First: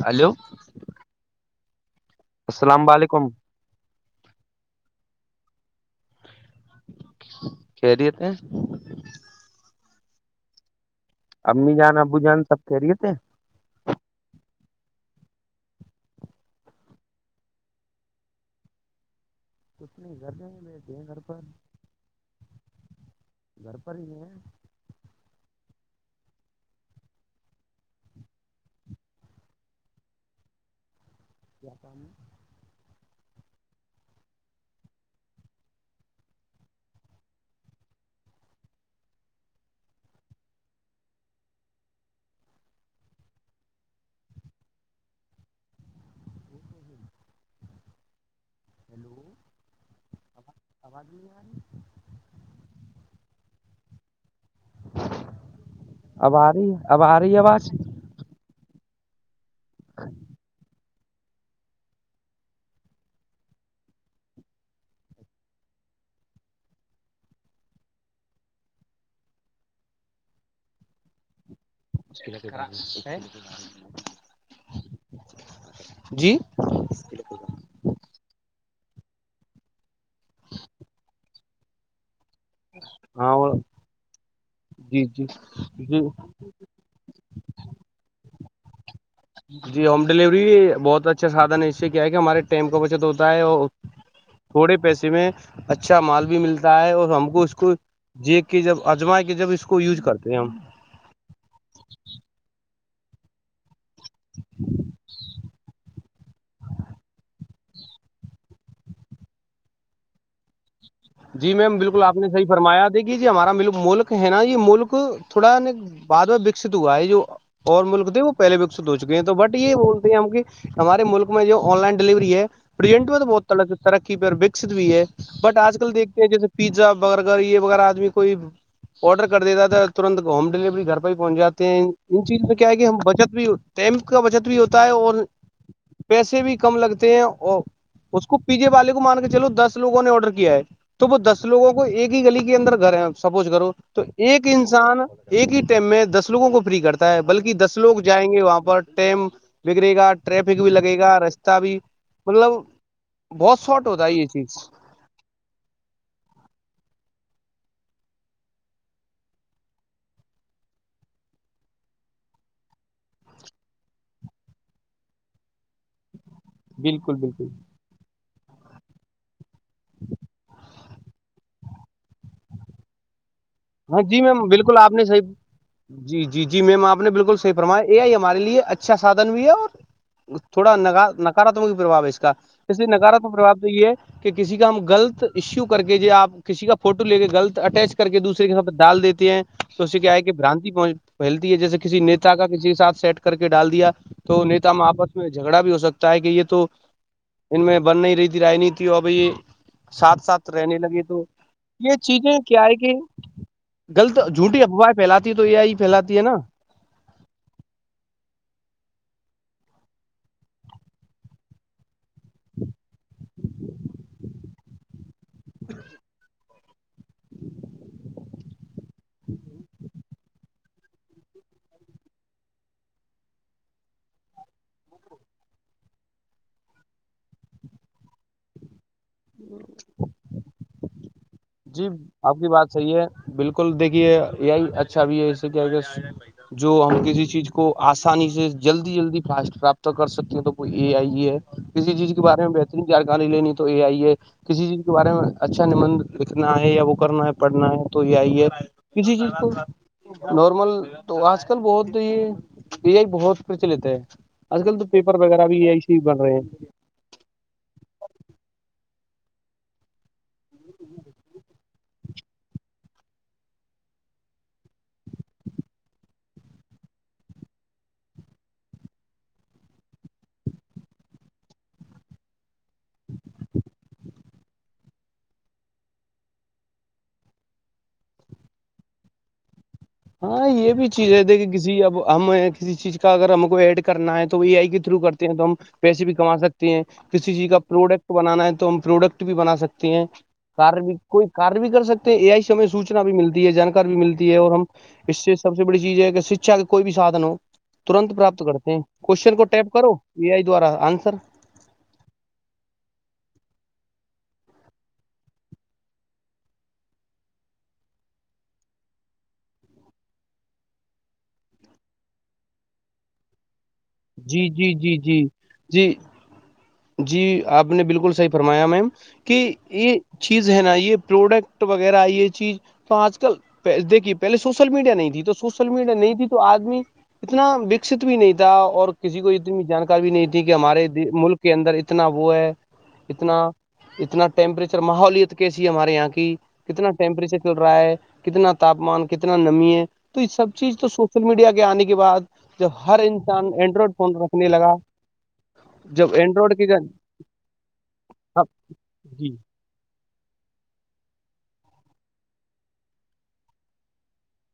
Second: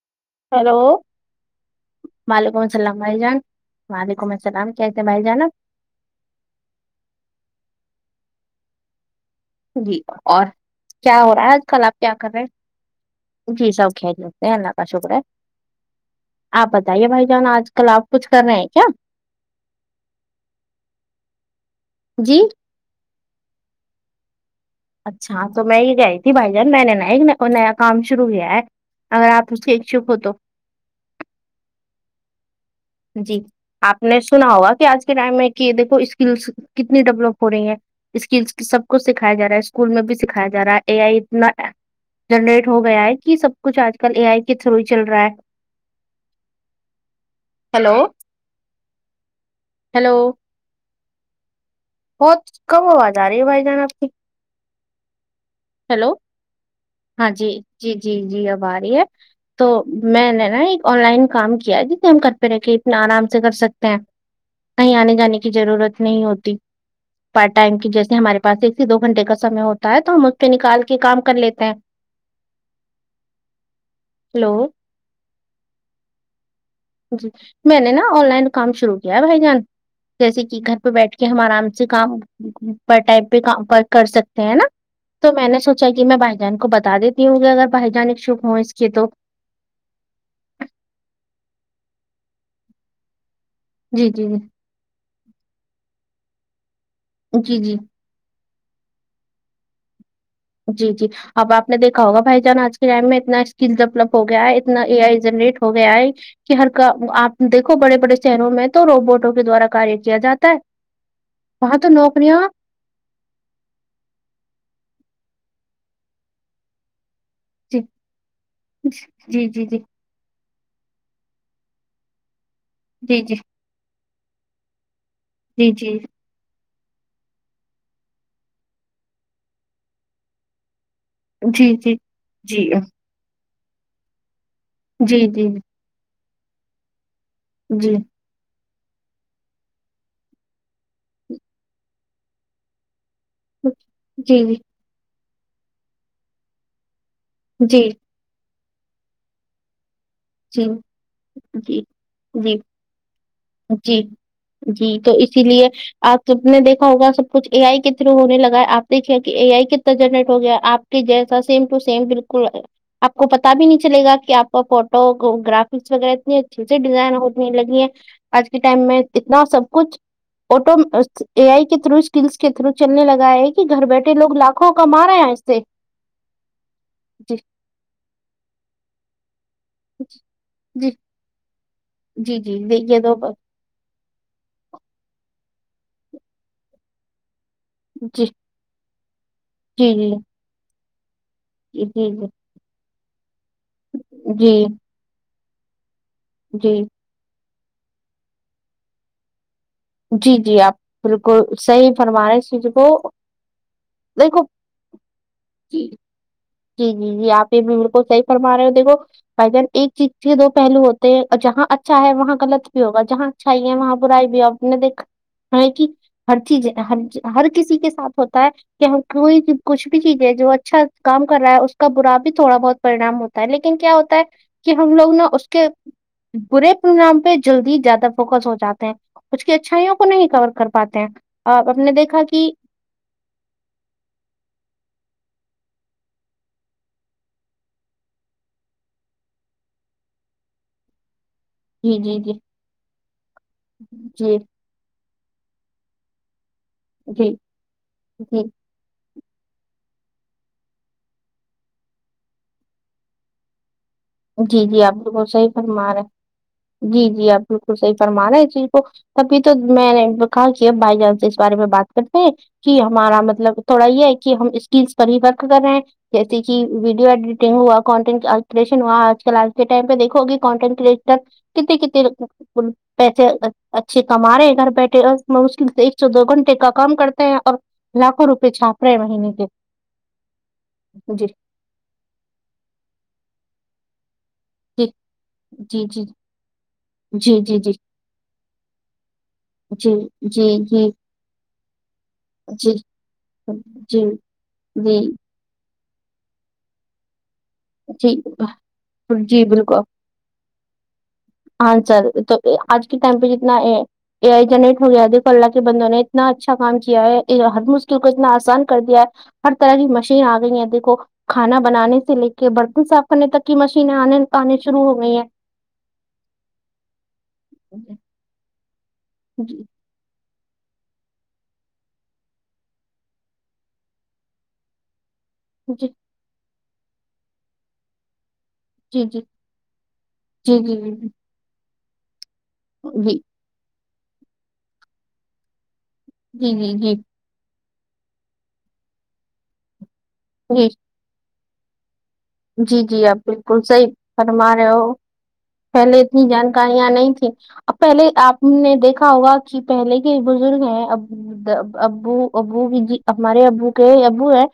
Hello hello وعلیکم السلام بھائی جان وعلیکم السلام کیا تھ ہیں بھائی جان آب کہری تھ ہیں جی اور کیا ہو رہا ہے آج امی کل جان آپ کیا ابو کر جان سب خیریت ہیں رہے جی سب کھیل لیکتے ہیں اللہ کا شکر ہے آپ بتائیے بھائی جان آج کل آپ کچھ کر رہے ہیں کیا اتنے گھر گ بی د ہیں گھر پر جی گر پ رہ میں اچھا تو میں یہ گئی تھی بھائی جان میں نے نا ایک نیا کام شروع کیا ہے اگر آپ سے ایک چک ہو تو جاپان جی آپ نے سنا ہوگا کہ آج کے ٹائم میں کہ دیکھو اسکلس کتنی ڈیولپ ہو رہی ہیں اسکلس سب کچھ سکھایا جا رہا ہے اسکول میں بھی سکھایا جا رہا ہے اے آئی اتنا جنریٹ ہو گیا ہے کہ سب کچھ آج کل اے آئی کے تھرو ہی چل رہا ہے ہیلو ہیلو ہیلو [inaudible] بہت کم آواز آ رہی ہے بھائی جان آپ کی ہیلو اب آ رہی ہے، اب آ ہاں رہی ہے جی آواز جی جی جی اب آ رہی ہے تو میں نے نا ایک آن لائن کام کیا ہے جتنے ہم کرتے رہ کے اتنا آرام سے کر سکتے ہیں کہیں آنے جانے کی ضرورت نہیں ہوتی پارٹ ٹائم کی جیسے ہمارے پاس ایک سے دو گھنٹے کا سمے ہوتا ہے تو ہم اس پہ نکال کے کام کر لیتے ہیں ہیلو جی جی میں نے نا آن لائن کام شروع کیا ہے بھائی جان جیسے کہ گھر پہ بیٹھ کے ہمارام کام ٹائپ ہاں پہ کر سکتے ہیں نا جی جی تو میں نے سوچا کہ جی میں بھائی جہن کو بتا دیتی ہوی اگر بھجانک سوکھھ ہو اس کی تو جی ہوم ڈیلیوری بہت اچھا سادھن ہے اس سے کیا ہے کہ ہمارے ٹائم کا بچت ہوتا ہے اور جی جی جی تھوڑے پیسے میں اچھا مال بھی ملتا ہے اور ہم کو اس جی کو جی جی کے جب اجما کے جب اس کو یوز کرتے ہیں ہم جی جی اب آپ نے دیکھا ہوگا بھائی جان آج کے ٹائم میں اتنا اسکل ڈیولپ ہو گیا ہے اتنا اے آئی جنریٹ ہو گیا ہے کہ ہر کا آپ دیکھو بڑے بڑے شہروں میں تو روبوٹوں کے دوارا کاریہ کیا جاتا ہے جی وہاں میم تو بالکل آپ نے نوکریاں صحی فرمایا تھا دیکھیے ج ہمارا م ملک ہے نا یہ ملک تھوڑا بعد میں وکست ہوا ہے جو جی اور ملک تھے وہ پہلے وکست ہو چکے ہیں تو جی بٹ جی یہ جی وہ ہم کہ ہمارے ملک میں جو آن لائن ڈلیوری ہے پرزنٹ میں جی تو جی بہت طرح سے ترقی پہ اور وکست بھی ہے بٹ جی آج کل دیکھتے جیسے پیزا برگر یہ ویرہ آدمی کوئی آڈر کر دیتا تھا ترنت ہوم ڈیلیوری گھر پہنچ جاتے جی ہیں جی ان چیز میں کیا ہے جی کہ ہم بچت بھی ٹم کا بچت بھی ہوتا ہے اور جی جی پیسے بھی کم لگتے ہیں اور جی اس کو پیزے والے کو مان کے چلو دس لووں نے آرڈر کیا ہے تو وہ دس لوگوں کو ایک ہی گلی کے اندر گھرے سپوز کرو تو جی جی جی ایک انسان ایک ہی ٹیم میں دس لوگوں کو فری کرتا ہے بلکہ دس لوگ جی جائیں گے وہاں پر ٹم بگڑے گا ٹریفک بھی لگے گا رستہ بھی جی مطلب بہت شارٹ ہوتا ہے یہ چیز ج تو اسی لیے آپ سب نے دیکا ہوگا سب کچھ اے آئی کے تھرو ہونے لگا ہے آپ دیکے کہ اے آئی کتنا جنرٹ ہو گیا آپ جیسا سیم ٹو سیم بالکل آپ کو پتا بھی نہیں چلے گا کہ آپ کا فوٹو گرافکس وغیرہ اتنے اچھے سے ڈیزائن بالکل بالکل ہونے لگی ہیں آج کے ٹائم میں اتنا سب کچھ آٹو آئی کے تھرو اسکلس کے تھرو چلنے لگا ہے کہ گھر ہاں بیٹھے جی لوگ میم لاکھوں بالکل آپ نے کامار رہے ہیں صحیح ای سے جی جی جی میم آپ نے بالکل جی صحی فرمایا یہ یہ ہمارے لیے اچھا سادھن بھی ہے اور تھوڑا جی نکاراتمک پربو ہے اس کا جی جی اس لیے دیکھیے تو نکاراتمک پربؤ یہ ہے کہ کسی کا ہم گلط ایشو کر کے آپ کسی کا فوٹو لے کے گغلط اٹیچ کر کے جی دوسرا سب ڈال دیتے ہیں تو اس جی سے کیا ہے کہ جی برانتی پہنچ پھیلتی ہے جیسے کسی جی جی نیتا کا کسی کے ساتھ سیٹ کر کے ڈال دیا تو نتا ہم جی آپس میں جھگڑا بھی ہو سکتا ہے کہ یہ تو جی ان میں بن نہیں رہی تھی رانیتی اور اب یہ ساتھ جی ساتھ جی آپ رہنے لگے تو بالکل صحیح یہ فرما رہے ہیں چیزیں اس چیز کیا ہے کو کہ غط جھوٹی دیکھو افواہیں پھیلاتی ہے تو یہیا ہی پھیلاتی ہے نا یہاں پہ میرے کو صحیح فرما رہے ہو دیکھو بھائی جان ایک چیز کے لیے دو پہلو ہوتے ہیں اور جہاں چاہے وہاں غلط بھی ہوگا جہاں چاہیے وہاں برائی بھی اپ نے دیکھا ٹھیک ہے ہر کسی کے ساتھ ہوتا ہے کہ ہم کوئی چیز کچھ بھی چیز ہے جو اچھا کام کر رہا ہے اس کا برا بھی تھوڑا بہت پریشان ہوتا ہے لیکن کیا ہوتا ہے کہ ہم لوگوں نے اس کے برے پروگرام پہ جلدی زیادہ فوکس ہو جاتے ہیں اس کی اچھائیوں کو نہیں کر پاتے ہیں آپ نے دیکھا اپ کی کہ بات صحیح ہے بالکل دیکھیے یہ اچھا جو اپ کو کسی چیز کو اسانی سے جلدی جلدی رابطہ کر سکتے ہیں تو کوئی اے ای ہے کسی جی چیز جی کے جی بارے میں جی اچھا اتنا ہے یا اوپر جی میں پڑھنا ہے تو یہ ائی جی ہے کسی چیز کو نارمل تو اج کل بہت ہی یہ بہت کچھ لیتے ہیں جی جی انکل آپ پیپر بالکل وغیرہ صحیح فرما رہے ہیں جی جی اپ بالکل صحیح فرما رہے تھے کو کبھی تو میں نے بکا کیا بھائی جان اس بارے میں بات کرتے ہیں کی ہمارا مطلب تھوڑا یہ ہے کہ اس کی فریبت کر رہے ہیں جیسے کی ویڈیو ایڈیٹنگ ہوا کنٹینٹ اج کل کے ٹائم پہ دیکھو گے کانٹینٹ تک کتنی کتنی اچھی کما رہے ہیں گھر بیٹھے اور اس میں سے ایک دو گھنٹے کا کام کرتے ہیں اور لاکھوں روپے چھاپ رہے یہ بھی چیزیں جی دیکھیں کسی ہم کسی چیز کا اگر ہم کو ایڈ کرنا ہے تو وی ائی کے تھرو کرتے ہیں تو ہم جی جی ویسے بھی کما سکتے ہیں کسی جی چیز جی جی کا جی پروڈکٹ بنانا ہے تو ہم پروڈکٹ بھی بنا جی سکتے ہیں جی کار جی بھی کوئی کار نہیں کر سکتے اے ائی سی میں جی سوچنا بھی ملتی ہے جانکاری جی ملتی ہے اور ہم جی اس سے بڑی چیز ہے کہ سچ ہے کوئی بھی ساتھ نہ ہو جی کوسچن کو جی ٹیپ بالکل کرو انسر اج کی ٹیم پہ جتنا اے ائی جنٹ ہو گیا دیکھو اللہ کے بندوں نے اتنا اچھا کام کیا ہے اس کے اوپر اتنا اسان کر دیا ہے ہر طرح کی مشین گئی ہیں ابھی کو کھانا بنانے سے مل کے برتن صاف کرنے تک کی مشین انے جی پانی جی شروع جی ہو گئی ہے جی جی جی اپ نے بالکل صحیح فرمایا میں کہ جی چیز ہے نا یہ پروڈکٹ وغیرہ یہ چیز اج کل پیندے کی پہلے سوشل میڈیا نہیں تھی تو جی تو ادمی اتنا بکس بھی نہیں اور جی کسی کو بھی نہیں تھی کہ جی جی ہمارے ملک کے اندر اتنا وہ ہے جی جی اپنا اتنا ٹمپریچر ماحول ہمارے یہاں کی جی جی اتنا جی پیمپری سے گڈ بائے اتنا تابان کتنا نمی ہے تو یہ سب جی چیز تو سوشل میڈیا کے انے کے بعد جی جب جی ہر اپ انسان بالکل صحیح اینڈرائڈ فون رکھنے فرما رہے لگا ہو پہلے جب اتنی اینڈرائڈ کے جانکاریاں نہیں تھی اب پہلے ہی اپ نے دیکھا جی ہوگا کہ پہلے کے بزرگ ہے اب ابو ابو جی ہمارے ابو کے ابو ہیں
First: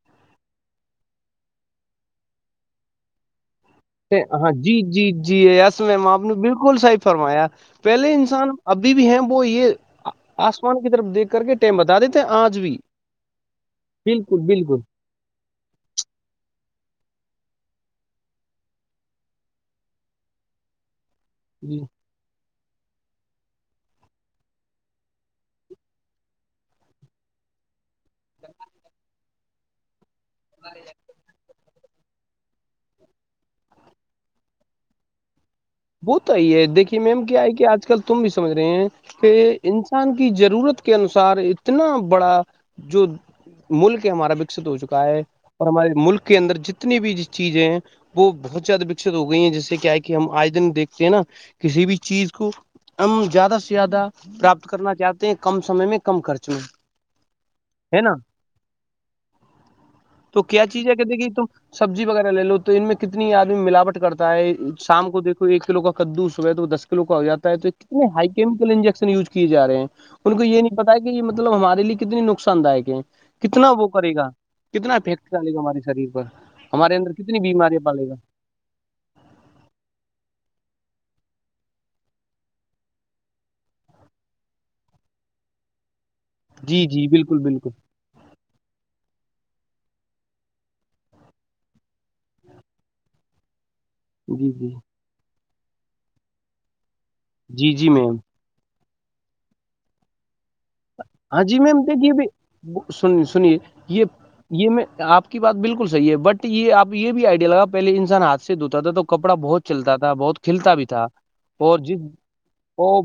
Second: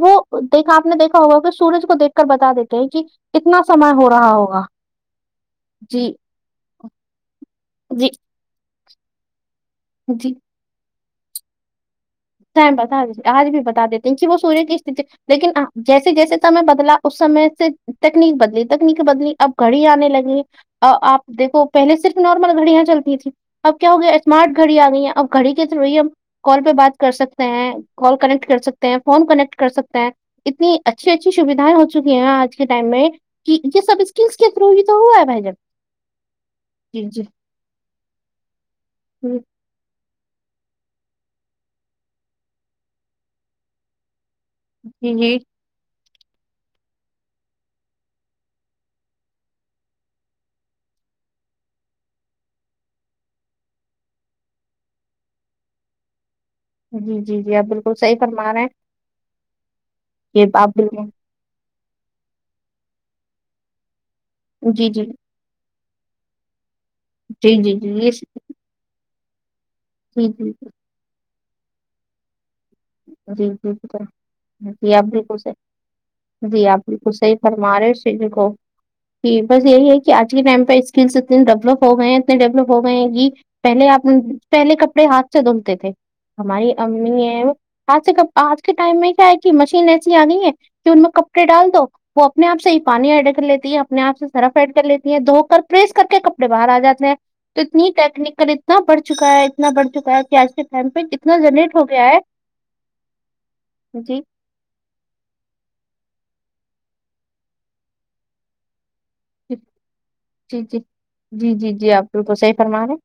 وہ دیکھ اپ نے دیکھا ہوگا کہ سورج کو دیکھ کر بتا دیتے ہیں جی اتنا سامان ہے جی جی فرمایا جی پہلے انسان ابھی بھی ہیں وہ یہ جی اسمان کی طرف دیکھ کر کے بتا دے اج بھی بتا دیتے ہیں کہ وہ بالکل سوری بالکل لیکن جیسے جیسے تھا میں بدلا اس سمے سے تکنیک بدلی تکنیک کے بدلی اب گھڑی انے لگ رہی ہے آپ دیکھو جی پہلے صرف نارمل گھڑیاں چلتی تھی اب کیا ہو گیا اسمارٹ گھڑی آ گئی ہیں اب گڑی کے تھرو ہی ہم کال پہ بات کر کر سکتے ہیں کال کنیکٹ کر سکتے ہیں فون کنیکٹ کر سکتے ہیں اتنی اچھی اچھی سویدھائیں ہو چ چک ہیں آج کے ٹائم میں یہ سب اسکلس کے تھرو ہی تو ہوا ہے بھائی جب وہ تو یہ ہے دیکھیے میم کیا ہے کہ آج کل تم بھی سمجھ رہے ہیں کہ انسان کی ضرورت کے انوسار اتنا بڑا جو ملک ہے ہمارا وکست ہو چکا جی ہے جی جی [unintelligible] اور ہمارے ملک کے اندر جتنی بھی چیزیں ہیں وہ بہت زیادہ وکست ہو گئی ہیں جیسے کیا ہے کہ ہم آج دن دیکتے ہیں نا کسی بھی چیز کو ہم زیادہ سے زیادہ پراپت کرنا چاہتے ہیں کم سمے میں کم خرچ میں جی جی جی آپ بالکل ہے نا صحیح فرما رہے ہیں [unintelligible] تو یہ کیا آپ چیز ہے کہ بالکل دیک کہ تم سبزی وغیرہ لے لو تو ان میں کتنی آدمی ملاوٹ کرتا [unintelligible] ہے جی جی شام کو دیکو ایک کلو کا کدو صبح تو دس کلو کا ہو جاتا ہے جی تو جی جی کتنے یہ ہائیکم انجیکشن یوز کیے ج رہے ہیں جی ان کو جی یہ نہیں پتا کہ یہ مطلب ہمارے لیے کتنی نقصان داک جی جی کتنا وہ کرے جی گا [unintelligible] جی آپ افیکٹ بالکل ڈالے گا ہمارے شریر پر صحی جی آپ ہمارے اندر بالکل صحیح کتنی فرما بیماریاں رہے ہو س پالے گا کو ج بس یہی ہے کہ آج کے ٹائم پہ اسکلس اتنے ڈیولپ ہو گئے ہیں اتنے ڈیولپ ہو گئے ہیں کہ پہلے آپ پہلے کپڑے ہاتھ سے دھلتے تھے ہماری جی جی امی بالکل ہیں وہ [unintelligible] بالکل آج سے کب آج کے ٹائم میں کیا ہے کہ مشین ایسی آنی ہے تو ان میں کپڑے ڈال دو وہ اپنے آپ سے ہی پانی ایڈا کر لیتی ہے اپنے آپ سے جی سرف جی ایڈ کر لیتی ہیں دھو کر پریس کر کے کپڑے باہر آ جاتے ہیں تو جی جی اتنی میم ٹیکنیکل اتنا بڑھ چکا ہے اتنا بڑھ چکا ہے کہ آج کے ٹائم پہ اتنا جنریٹ ہو گیا ہے سنیے سنیے یہ جی [unintelligible] یہ میں آپ کی بالکل صحیح ہے بٹ یہ آپ یہ بھی آئیڈیا لگا پہلے انسان ہاتھ سے دھوتا تھا تو کپڑا بہت چلتا تھا بہت جی کھلتا جی بھی تھا جی جی اور جی جس آپ بالکل صحیح فرما رہے ہیں۔ وہ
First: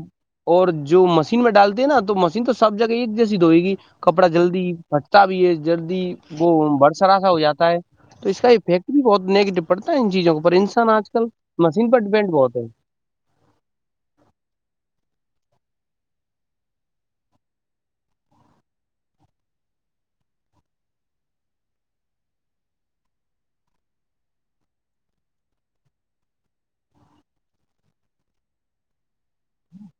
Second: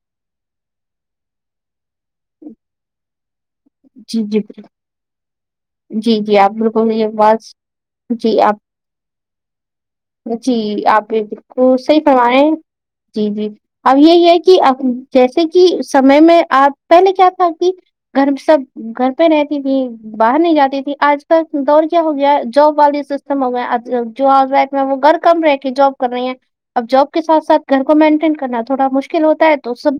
اور جو مشین میں ڈالتے ہیں نا تو مشین تو سب جگہ ایک جیسی دھوئے گی جی کپڑا جی جلدی پھٹتا بھی ہے جلدی جی جی آپ وہ بالکل یہ برسرا سا ہو بات جاتا ہے تو جی اس کا آپ افیکٹ بھی بہت نیگیٹو پڑتا ہے ان چیزوں پر جی انسان آپ آج کل بالکل مشین پر صحیح فرما ڈیپینڈ رہے ہیں بہت ہے جی جی [unintelligible] اب یہ ہے کہ اب جیسے کہ سمے میں آپ پہلے کیا کرتی گھر میں سب گھر پہ رہتی تھی باہر نہیں جاتی تھی آج کل دور کیا ہو گیا جاب والی سسٹم ہو گیا جو آ وہ گھر کم رہے کے جاب کر رہی ہیں اب جاب کے ساتھ ساتھ گھر کو مینٹین کرنا تھوڑا مشکل ہوتا ہے تو سب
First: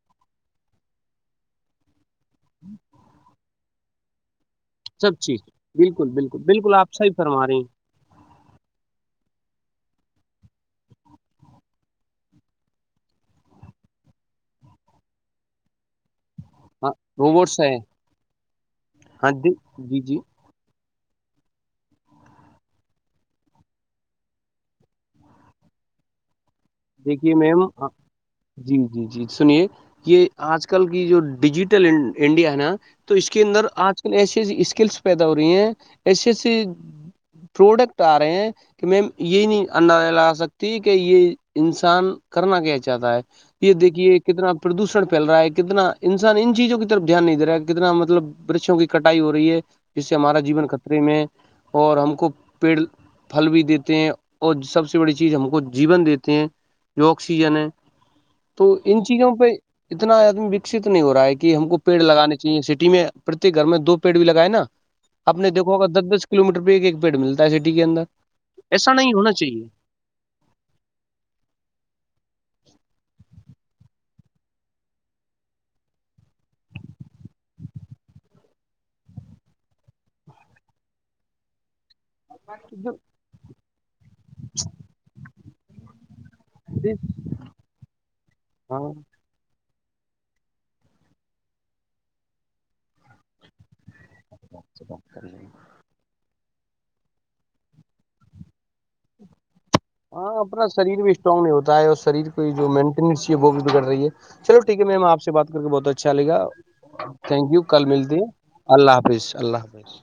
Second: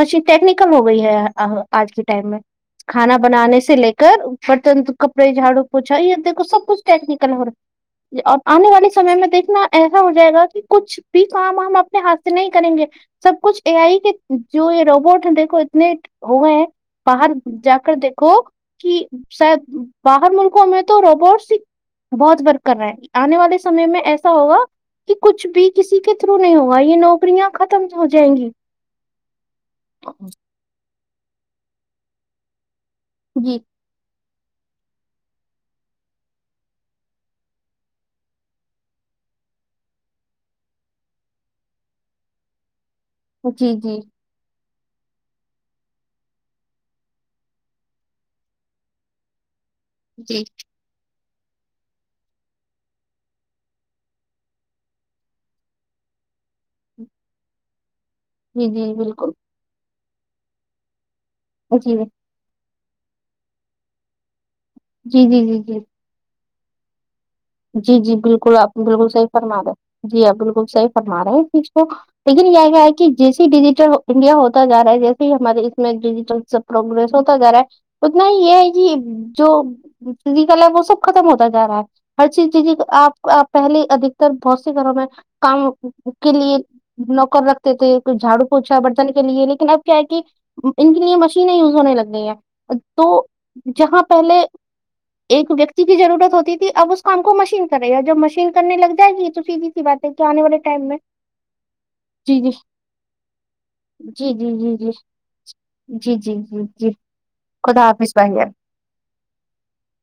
مشین ٹیکنیکل ہو گئی ہے آج کے ٹائم میں کھانا بنانے سے لے کے برتن سب کپڑے چیز جھاڑو پوچھا بالکل دیک بالکل سب بالکل کچھ آپ صحیح ٹیکنیکل ہو فرما رہے رہا ہیں ج ا آنے والے سمے میں دیکھنا ایسا ہو جائے گا کہ کچھ بھی کام ہم اپنے ہاتھ سے نہیں کریں گے سب کچھ اے آئی کے جو یہ روبوٹ ہیں دیکھو اتنے ہوئے ہیں ہاں باہر روبوٹس جا ہیں کر دیکھو کہ ہاں جی شاید جی جی باہر ملکوں میں تو روبوٹس بہت ورک کر رہا ہے آنے والے سمے میں ایسا ہوگا کہ کچھ بھی کسی کے تھرو نہیں ہوگا یہ دیکھیے نوکریاں میم ختم ہو جائیں گی جی جی جی سنیے یہ آج کل کی جو ڈیجیٹل انڈیا ہے نا تو اس کے جی اندر آج ک ایسی ایسی اسکلس پیدا ہو رہی ہیں ایسی ایسی پروڈکٹ آ رہے ہیں کہ میم یہ نہیں ان لا سکتی کہ یہ انسان کرنا کیا چاہتا ہے یہ جی جی دیکھیے کتنا پردوشن پھیل رہا ہے کتنا انسان ان چیزوں کی طرف دھیان نہیں د رہا ہے کتنا مطلب برچوں کی کٹائی ہو رہی ہے جس سے ہمارا جی جین خطرے میں ہے اور ہم کو پیڑ پل بھی دیتے ہیں اور سب سے بڑی چیز ہم کو جیون دیتے ہیں جو آکسیجن ہے جی تو جی ان بالکل چیزوں پہ اتنا آدمی وکست نہیں ہو رہا ہے کہ ہم کو جی پیڑ لگانے کا سٹی میں پرت گھر میں دو پیڑ بھی لگائے نا جی آپ جی جی دیکھو جی ہوگا دس دس کلو میٹر پہ ایک ایک پیڑ ملتا ہے سٹی کے جی اندر جی بالکل آپ نے ایسا بالکل نہیں صحیح ہونا فرما چاہیے دا جی ہاں بالکل صحیح فرما رہا ہیں اس چیز کو لیکن یہ گ ہے کہ جس ڈیجیٹل انڈیا ہوتا جا رہا ہے جیسے ہی ہمارے اس میں ڈیجیٹل پروگگرس ہوتا جا رہا ہے اتنا یہ ہے کہ جو فزیکل ہے وہ سب ختم ہوتا جا رہا ہے ہر چیز جی جی آپ پہلے ادکتر بہت سے گھروں میں کام کے لیے نوکر رکھتے تھےئی جھاڑو پوونچھا ہاں برت نہیں کے لیے لیکن اب کیا ہے کہ ان کے لیے مشینیں یوز ہونے لگ گی ہیں تو جہاں پہلے ایک ویکتی کی ضرورت ہوتی تھی اب اس کام کو مشین کرےی ہے جوب مشین کرنے لگ جائے گی تو بھی ہاں اپنا شریر بھی اسٹرانگ نہیں ہوتا ہے اور شریر جی کو جی جو مینٹینس ہے وہ بھی بگڑ رہی ہے جی جی چلو جی ٹھیک ہے جی میم آپ سے بات کر کے بہت اچھا جی لے جی گا جی جی تھینک یو کل خدا حافظ ملتی ہے بھائی اللہ حافظ اللہ حافظ